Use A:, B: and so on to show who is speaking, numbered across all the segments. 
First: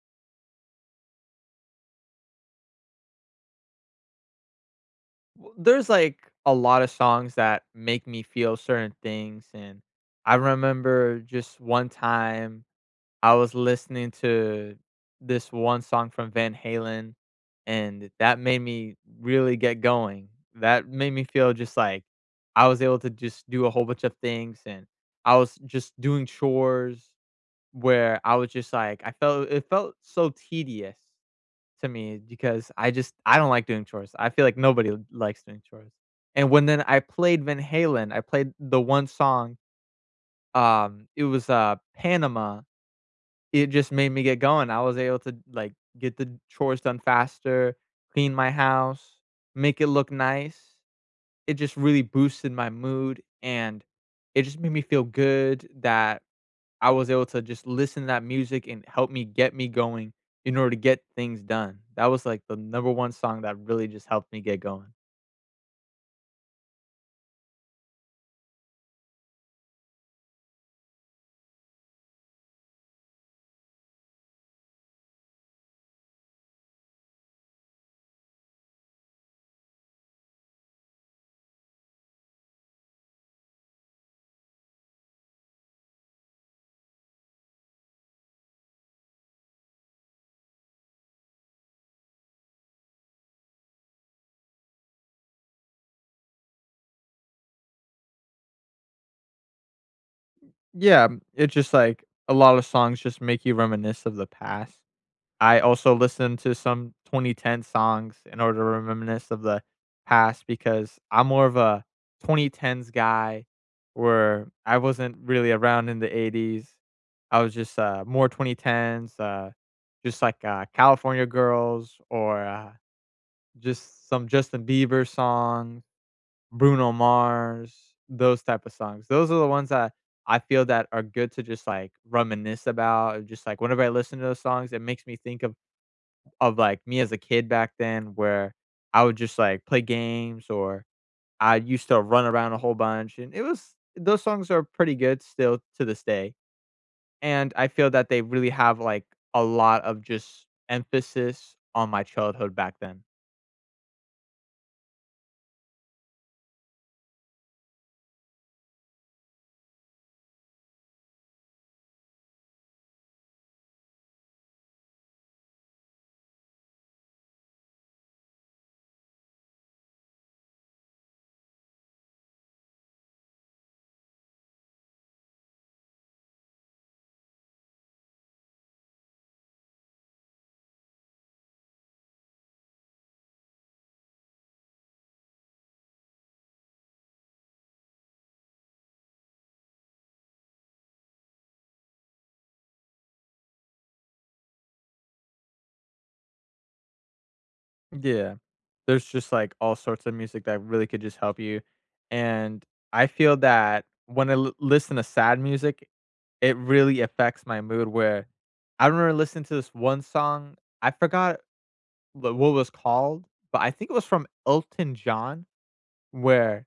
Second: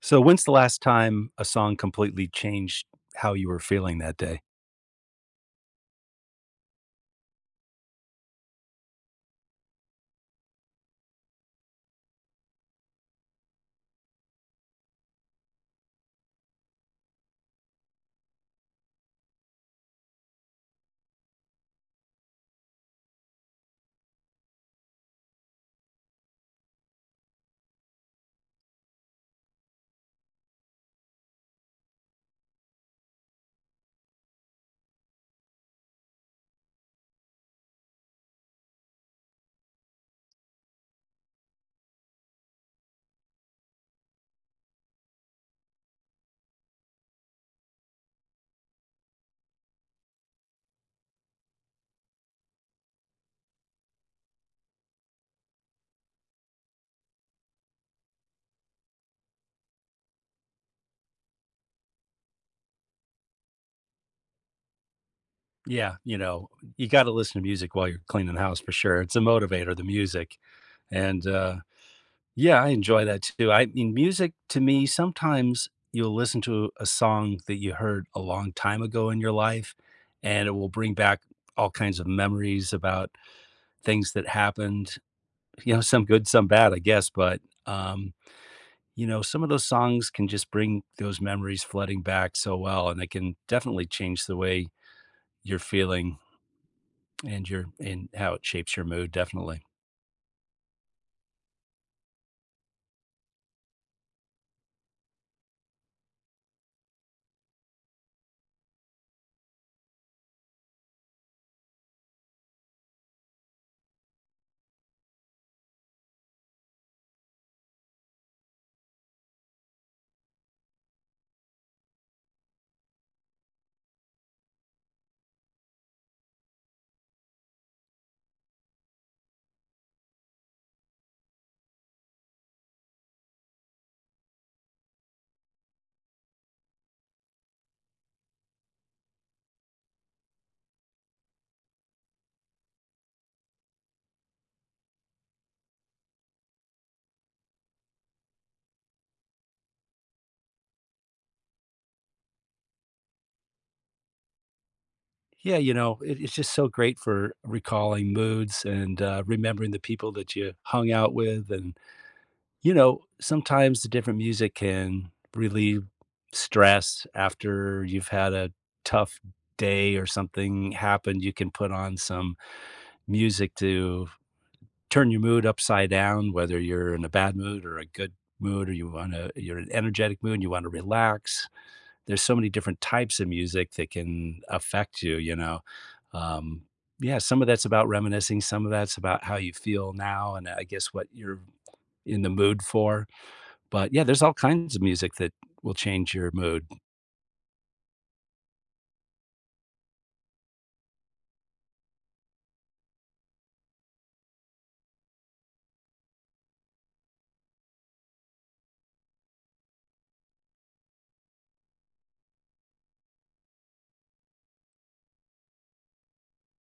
A: So when's the last time a song completely changed how you were feeling that day?
B: W There's, like, a lot of songs that make me feel certain things, and I remember just one time, I was listening to this one song from Van Halen, and that made me really get going. That made me feel just like, I was able to just do a whole bunch of things, and I was just doing chores where I was just like I felt it felt so tedious to me because I just I don't like doing chores. I feel like nobody likes doing chores, and when then I played Van Halen, I played the one song, um, it was, uh, Panama, it just made me get going, I was able to d like, get the chores done faster, clean my house, make it look nice. It just really boosted my mood, and it just made me feel good that I was able to just listen to that music and help me get me going in order to get things done. That was, like, the number 1 song that really just helped me get going.
A: Yeah, you know, you gotta listen to music while you're cleaning the house for sure, it's a motivator, the music. And, uh Yeah, I enjoy that too. I mean, music to me, sometimes you'll listen to a song that you heard a long time ago in your life, and it will bring back all kinds of memories about things that happened. You know, some good, some bad, I guess. But, um, you know, some of those songs can just bring those memories flooding back so well, and they can definitely change the way you're feeling and your and how it shapes your mood, definitely.
B: Yeah, it just like, a lotta songs just make you reminisce of the past. I also listened to some 2010 songs in order to re reminisce of the past because I'm more of a 2010s guy where I wasn't really around in the '80s. I was just, uh, more 2010s, uh, just like, uh, California Girls or, uh, just some Justin Bieber song, Bruno Mars, those type of songs. Those are the ones that I feel that are good to just, like, reminisce about, and just, like, whenever I listen to those songs, it makes me think of of, like, me as a kid back then where I would just, like, play games or I used to run around a whole bunch, and it was those songs are pretty good still to this day, and I feel that they really have, like, a lot of just emphasis on my childhood back then.
A: Yeah, you know, it it's just so great for recalling moods and, uh, remembering the people that you hung out with, and, you know, sometimes the different music can relieve stress after you've had a tough day or something happened, you can put on some music to turn your mood upside down, whether you're in a bad mood or a good mood or you wanna you're in an energetic mood, and you wanna relax. There's so many different types of music that can affect you, you know. Um, yeah, some of that's about reminiscing, some of that's about how you feel now and, uh, I guess, what you're in the mood for. But, yeah, there's all kinds of music that will change your mood.
B: Yeah. There's just, like, all sorts of music that really could just help you, and I feel that when I l listen to sad music, it really affects my mood where I remember listen to this 1 song. I forgot the what was called, but I think it was from Elton John where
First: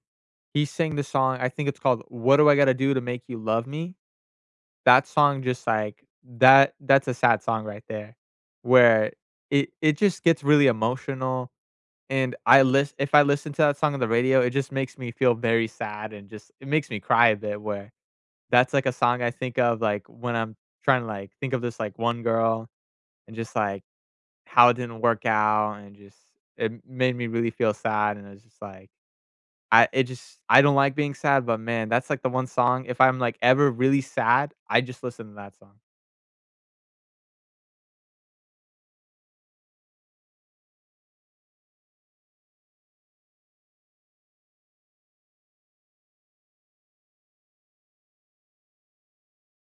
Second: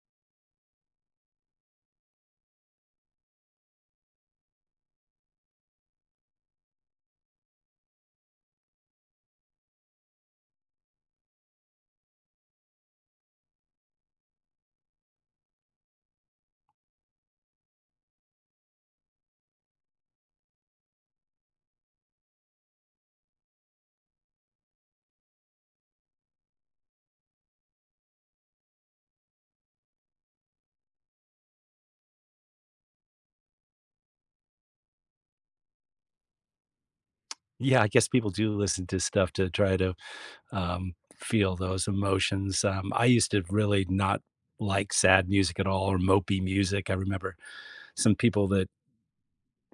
B: he sang the song I think it's called, "What Do I Gotta Do To Make You Love Me?" That song just, like that that's a sad song right there where it it just gets really emotional, and I list if I listen to that song on the radio, it just makes me feel very sad and just it makes me cry a bit where That's, like, a song I think of, like, when I'm tryna, like, think of this, like, 1 girl, and just, like, how it didn't work out, and just it made me really feel sad, and I was just like, I it just I don't like being sad, but, man, that's, like, the 1 song if I'm, like, ever really sad, I just listen to that song.
A: Yeah, I guess people do listen to stuff to try to, um, feel those emotions. Um, I used to really not like sad music at all or mopey music. I remember some people that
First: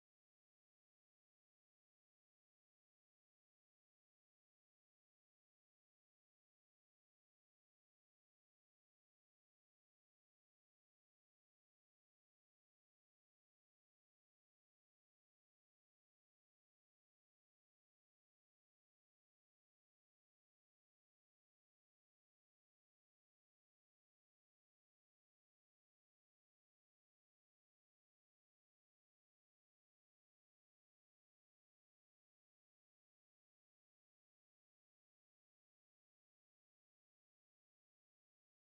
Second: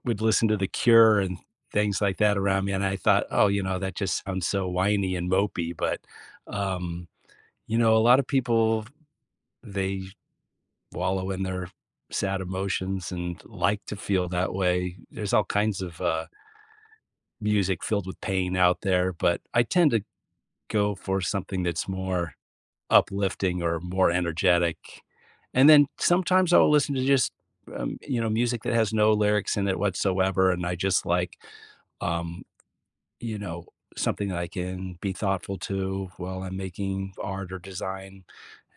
A: would listen to The Cure and things like that around me and I thought, oh, you know, that just sounds so whiny and mopey, but, um, you know, a lot of people, they wallow in their sad emotions and like to feel that way. There's all kinds of, uh music filled with pain out there, but I tend to go for something that's more uplifting or more energetic. And then sometimes I'll listen to just, um, you know, music that has no lyrics in it whatsoever, and I just, like, um, you know, something that I can be thoughtful to while I'm making art or design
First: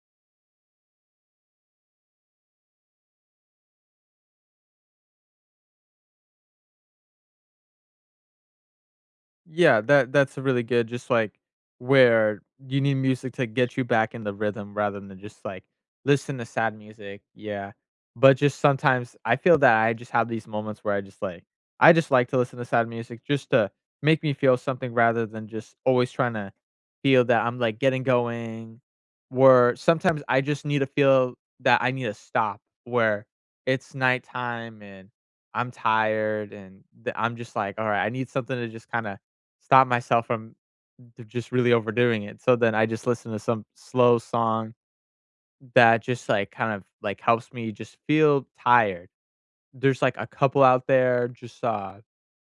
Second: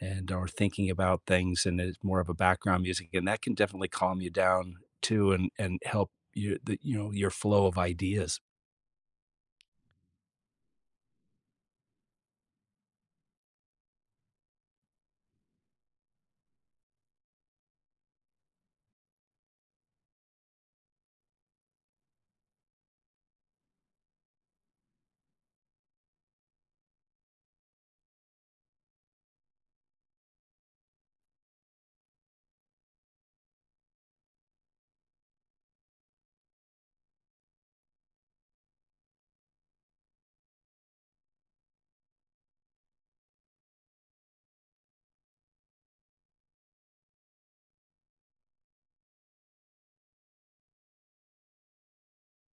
A: and, or thinking about things and it's more of a background music, and that can definitely calm you down too and and help you the you know, your flow of ideas.
B: Yeah, that that's a really good just, like, where you need music to get you back in the rhythm rather than just, like, listen to sad music. Yeah. But just sometimes, I feel that I just have these moments where I just, like I just like to listen to sad music just to make me feel something rather than just always tryna feel that I'm, like, getting going, where sometimes I just need to feel that I need a stop, where it's nighttime and I'm tired and the I'm just like, "Alright. I need something to just kinda stop myself from the just really overdoing it." So, then I just listen to some slow song that just, like, kind of, like, helps me just feel tired. There's, like, a couple out there, just, uh,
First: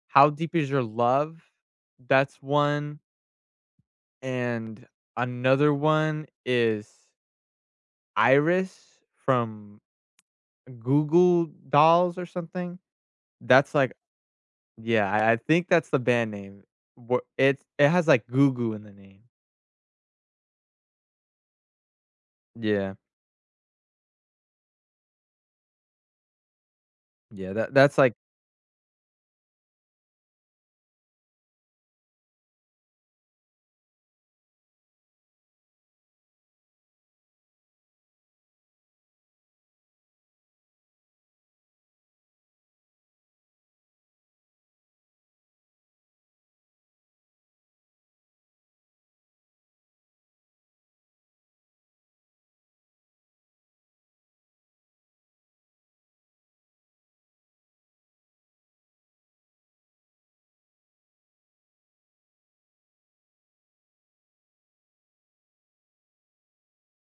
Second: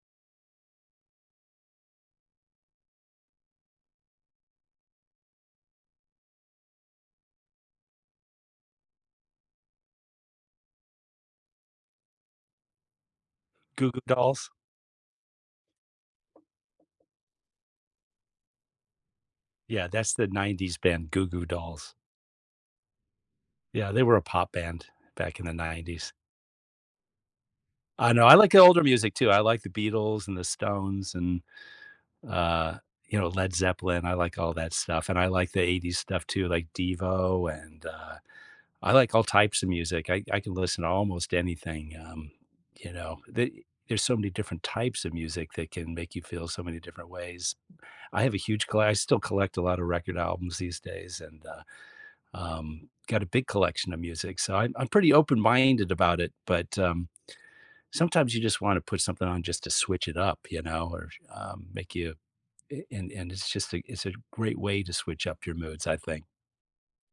B: "How Deep Is Your Love?" That's 1 and another 1 is Iris from Goo Goo Dolls or something. That's,
A: Goo
B: like
A: Goo dolls.
B: Yeah, I I think that's the band name. W it's it has, like, Goo Goo in the name.
A: Yeah. That's the '90s band, Goo Goo Dolls.
B: Yeah.
A: Yeah. They were a pop band back in the '90s.
B: Yeah. That that's
A: I
B: like
A: know. I like the older music too. I like the Beatles and the Stones and, uh, you know, Led Zeppelin. I like all that stuff and I like the '80s stuff too, like Devo, and, uh, I like all types of music. I I can listen to almost anything, um, you know? Th there's so many different types of music that can make you feel so many different ways. I have a huge colle I still collect a lot of record albums these days and, uh, um, got a big collection of music, so I'm I'm pretty open-minded about it. But, um, sometimes you just wanna put something on just to switch it up, you know, or, um, make you a and and it's just a is it a great way to switch up your moods, I think.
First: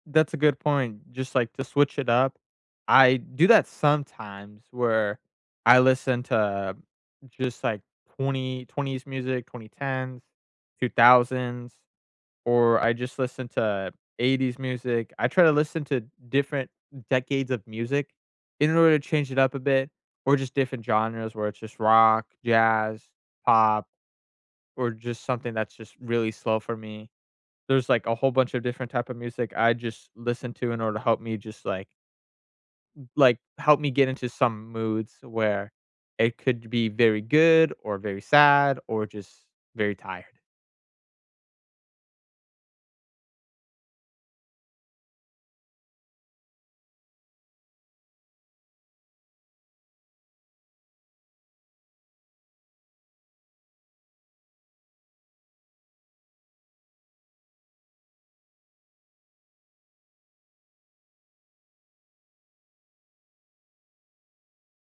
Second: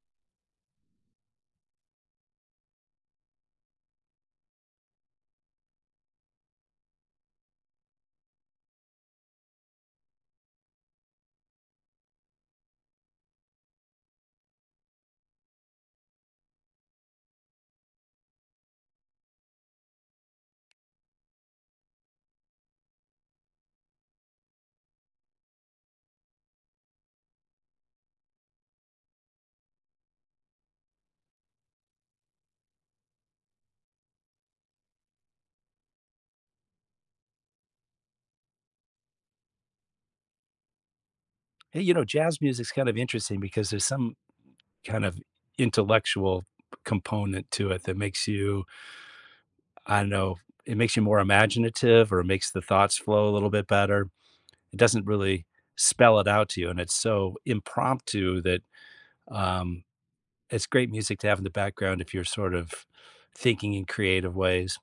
B: That's a good point. Just, like, to switch it up. I do that sometimes where I listen to just, like, 2020s music, 2010s, 2000s or I just listen to '80s music. I try to listen to different decades of music in order to change it up a bit or just different genres where it's just rock, jazz, pop, or just something that's just really slow for me. There's, like, a whole bunch of different type of music I just listen to in order to help me just, like m like, help me get into some moods where it could be be very good or very sad or just very tired.
A: Hey, you know, jazz music is kind of interesting because there's some kind of intellectual component to it that makes you I don't know, it makes you more imaginative or makes the thoughts flow a little bit better. It doesn't really spell it out to you, and it's so impromptu that, um, it's great music to have in the background if you're sort of thinking in creative ways.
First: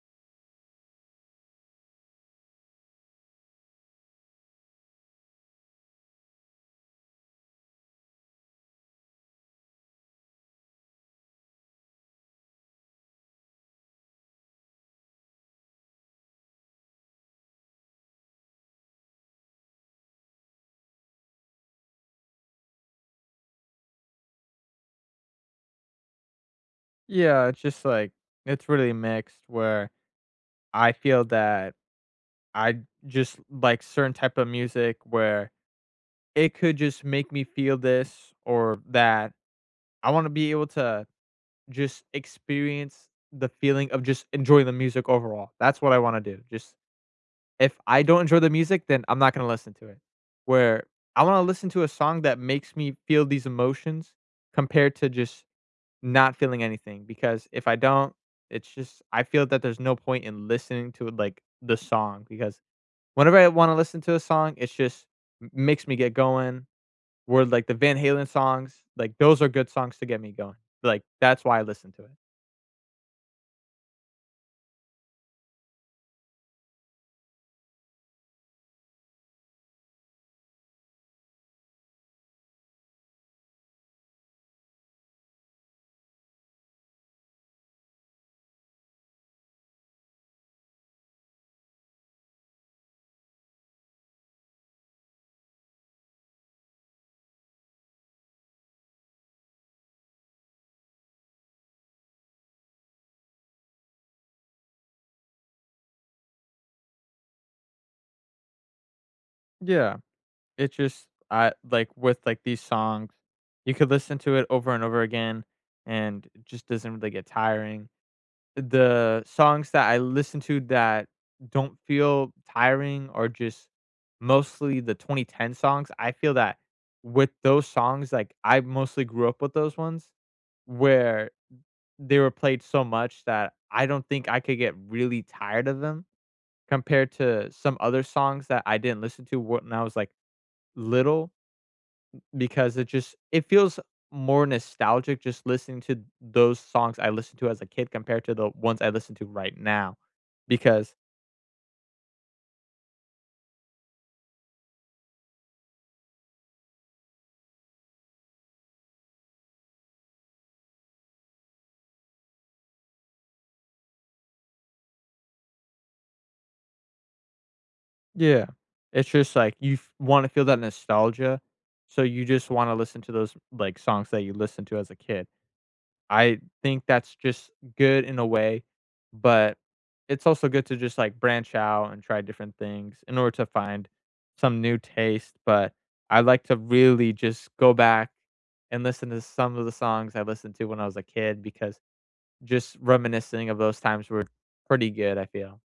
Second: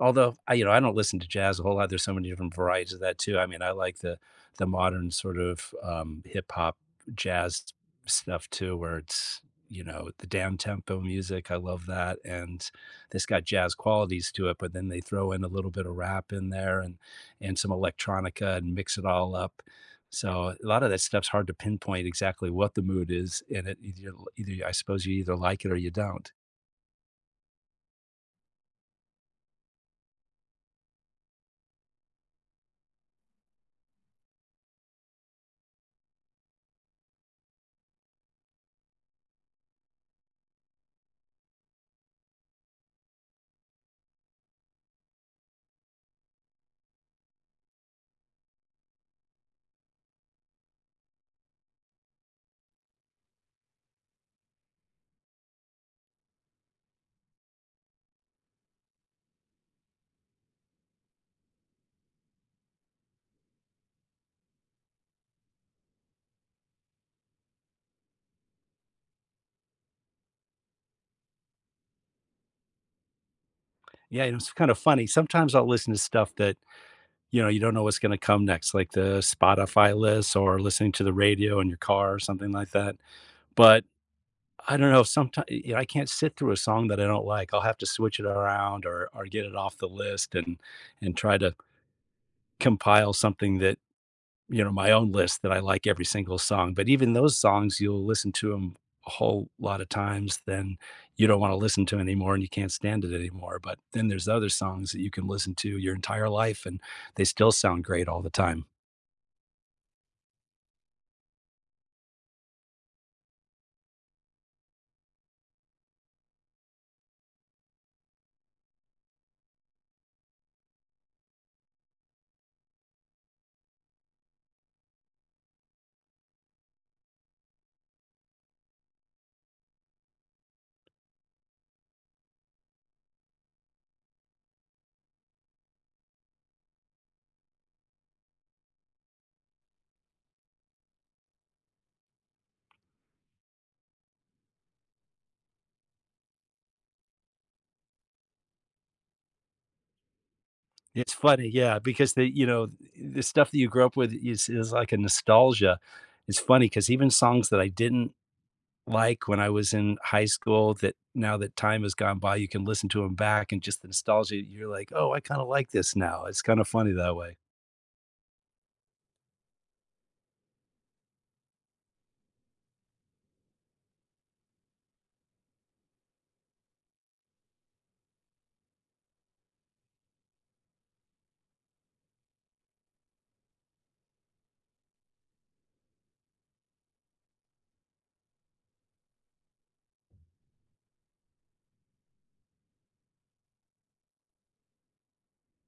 A: Although, I you know, I don't listen to jazz a whole lot, there's so many different varieties of that too, I mean, I like the the modern sort of, um, hip hop jazz stuff too, where it's, you know, the downtempo music, I love that, and this got jazz qualities to it, but then they throw in a little bit of rap in there and and some electronica and mix it all up. So, a lotta that stuff's hard to pinpoint exactly what the mood is, and it either ya either ya I suppose you either like it or you don't.
B: Yeah, it's just like it's really mixed where I feel that I'd just like certain type of music, where it could just make me feel this or that. I wanna be able to just experience the feeling of just enjoy the music overall, that's what I wanna do, just if I don't enjoy the music, then I'm not gonna listen to it. Where I wanna listen to a song that makes me feel these emotions compared to just not feeling anything, because if I don't, it's just I feel that there's no point in listening to it, like, the song, because whenever I wanna listen to a song, it just m makes me get going. Word like the Van Halen songs, like, those are good songs to get me going, like, that's why I listen to it.
A: Yeah. It was kinda funny. Sometimes I'll listen to stuff that, you know, you don't know what's gonna come next, like the Spotify list or listening to the radio in your car or something like that, but I don't know, someti y you know, I can't sit through a song that I don't like, I'll have to switch it around or, or get it off the list and and try to compile something that, you know, my own list that I like every single song, but even those songs, you'll listen to 'em a whole lot of times, then you don't want to listen to anymore and you can't stand it anymore, but then there's other songs that you can listen to your entire life, and they still sound great all the time.
B: Yeah. It just I like, with, like, these songs, you could listen to it over and over again, and it just doesn't really get tiring. The songs that I listen to that don't feel tiring are just mostly the 2010 songs. I feel that with those songs, like, I mostly grew up with those ones where they were played so much that I don't think I could get really tired of them compared to some other songs that I didn't listen to w when I was, like, little, b because it just, it feels more nostalgic just listening to those songs I listened to as a kid compared to the ones I listened to right now because
A: It's funny. Yeah, because the you know, the stuff that you grew up with is is like a nostalgia. It's funny 'cause even songs that I didn't like when I was in high school that now that time has gone by, you can listen to 'em back and just the nostalgia, you're like, "Oh, I kinda like this now." It's kinda funny that way.
B: Yeah. It's just like you f wanna feel that nostalgia, so you just wanna listen to those, like, songs that you listened to as a kid. I think that's just good in a way, but it's also good to just, like, branch out and try different things in order to find some new taste. But I like to really just go back and listen to some of the songs I listened to when I was a kid because just reminiscing of those times were pretty good, I feel.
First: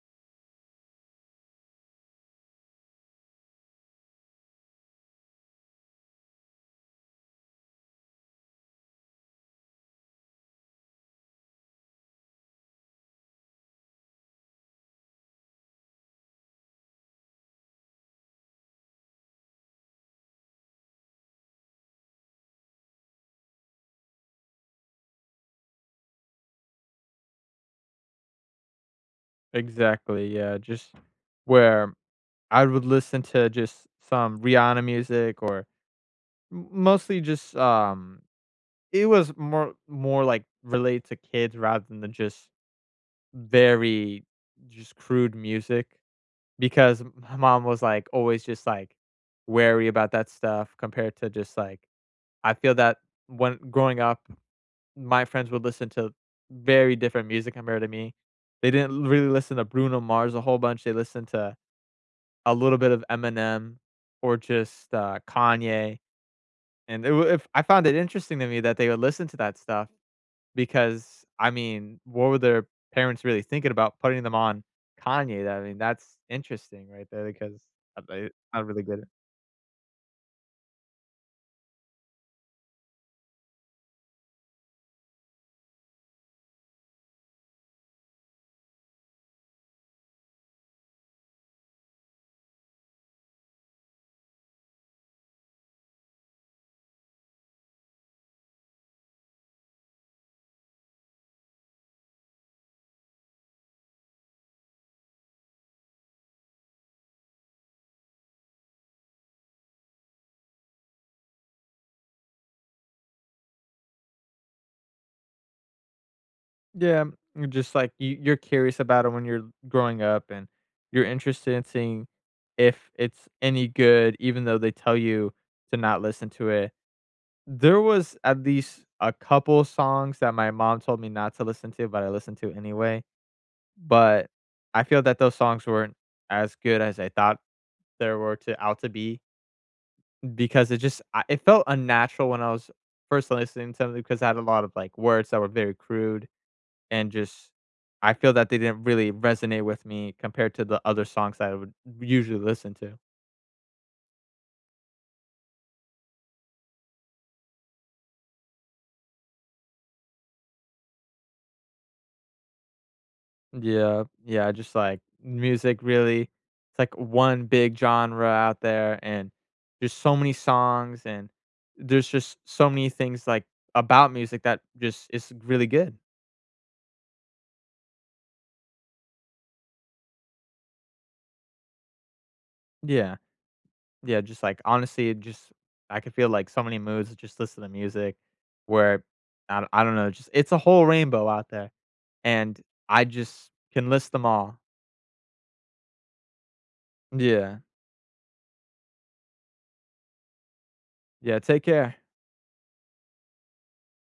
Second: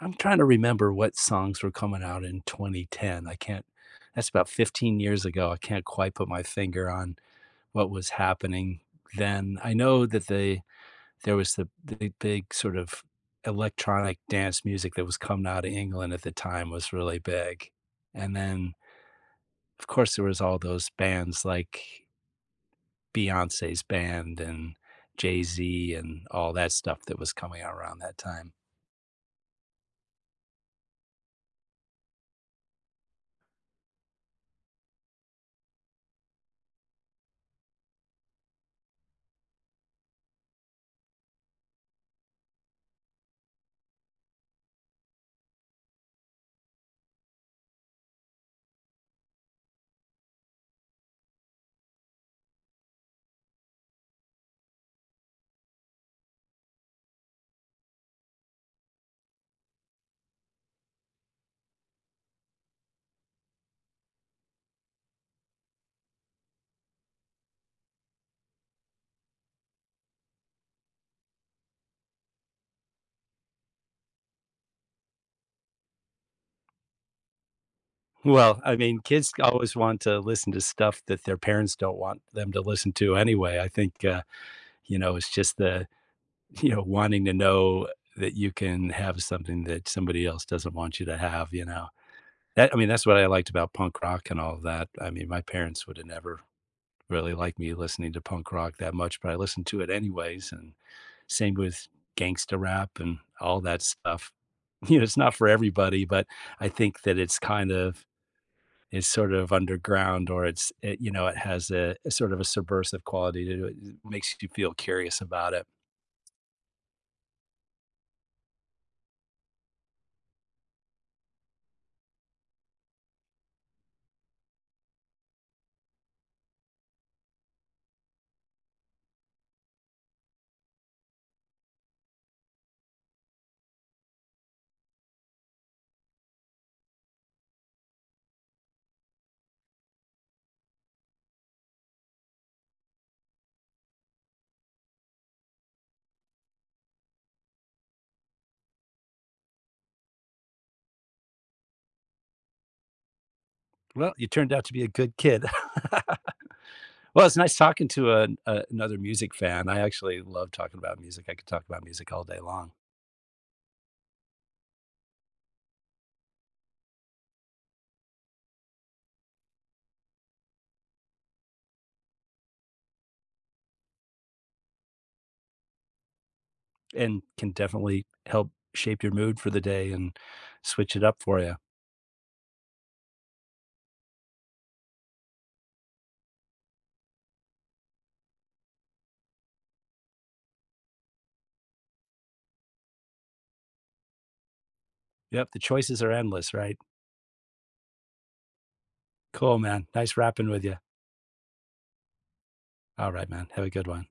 A: I'm trying to remember what songs were coming out in 2010. I can't that's about 15 years ago, I can't quite put my finger on what was happening then. I know that they there was the big big, sort of, electronic dance music that was coming outta England at the time was really big. And then of course, there was all those bands like Beyonce's band and Jay-Z and all that stuff that was coming out around that time.
B: Exactly, yeah, just where I would listen to just some Rihanna music or m mostly just, um, it was more more, like, relate to kids rather than just very just crude music because m mom was, like, always just, like, wary about that stuff compared to just, like I feel that when Growing up, my friends would listen to very different music compared to me. They didn't really listen to Bruno Mars a whole bunch. They listened to a little bit of Eminem or just, uh, Kanye. And they were if I found it interesting to me that they would listen to that stuff, because, I mean, what were their parents really thinking about putting them on Kanye, I mean, that's interesting right there because, uh, they I
A: Well,
B: don't
A: I
B: really get
A: mean,
B: it.
A: kids always want to listen to stuff that their parents don't want them to listen to anyway. I think, uh, you know, it's just the, you know, wanting to know that you can have something that somebody else doesn't want you to have, you know? That I mean, that's what I liked about punk rock and all that. I mean, my parents would've never really liked me listening to punk rock that much, but I listened to it anyways, and same with gangsta rap and all that stuff. You know, it's not for everybody, but I think that it's kind of it's sort of underground or it's, eh, you know, it has a a sort of a subversive quality to it. It makes you do feel curious about it.
B: Yeah. Just like you you're curious about it when you're growing up, and you're interested in seeing if it's any good even though they tell you to not listen to it. There was at least a couple songs that my mom told me not to listen to, but I listened to it anyway, but I feel that those songs weren't as good as I thought they were to out to be because it just a it felt unnatural when I was 1st listening to them 'cause I had a lot of, like, words that were very crude and just I feel that they didn't really resonate with me compared to the other songs that I would usually listen to.
A: Well, you turned out to be a good kid. Well, it's nice talking to an another music fan. I actually love talking about music. I could talk about music all day long.
B: Yeah. Yeah, I just, like Music really it's like one big genre out there, and there's so many songs, and there's just so many things, like, about music that just is really good.
A: And can definitely help shape your mood for the day and switch it up for ya.
B: Yeah. Yeah, just, like honestly, it just I could feel, like, so many moods just listening to music where I do I don't know. It's just it's a whole rainbow out there, and I just can list them all.
A: Yep. The choices are endless, right?
B: Yeah.
A: Cool, man. Nice rapping with you.
B: Yeah, take care.
A: Alright, man, have a good one.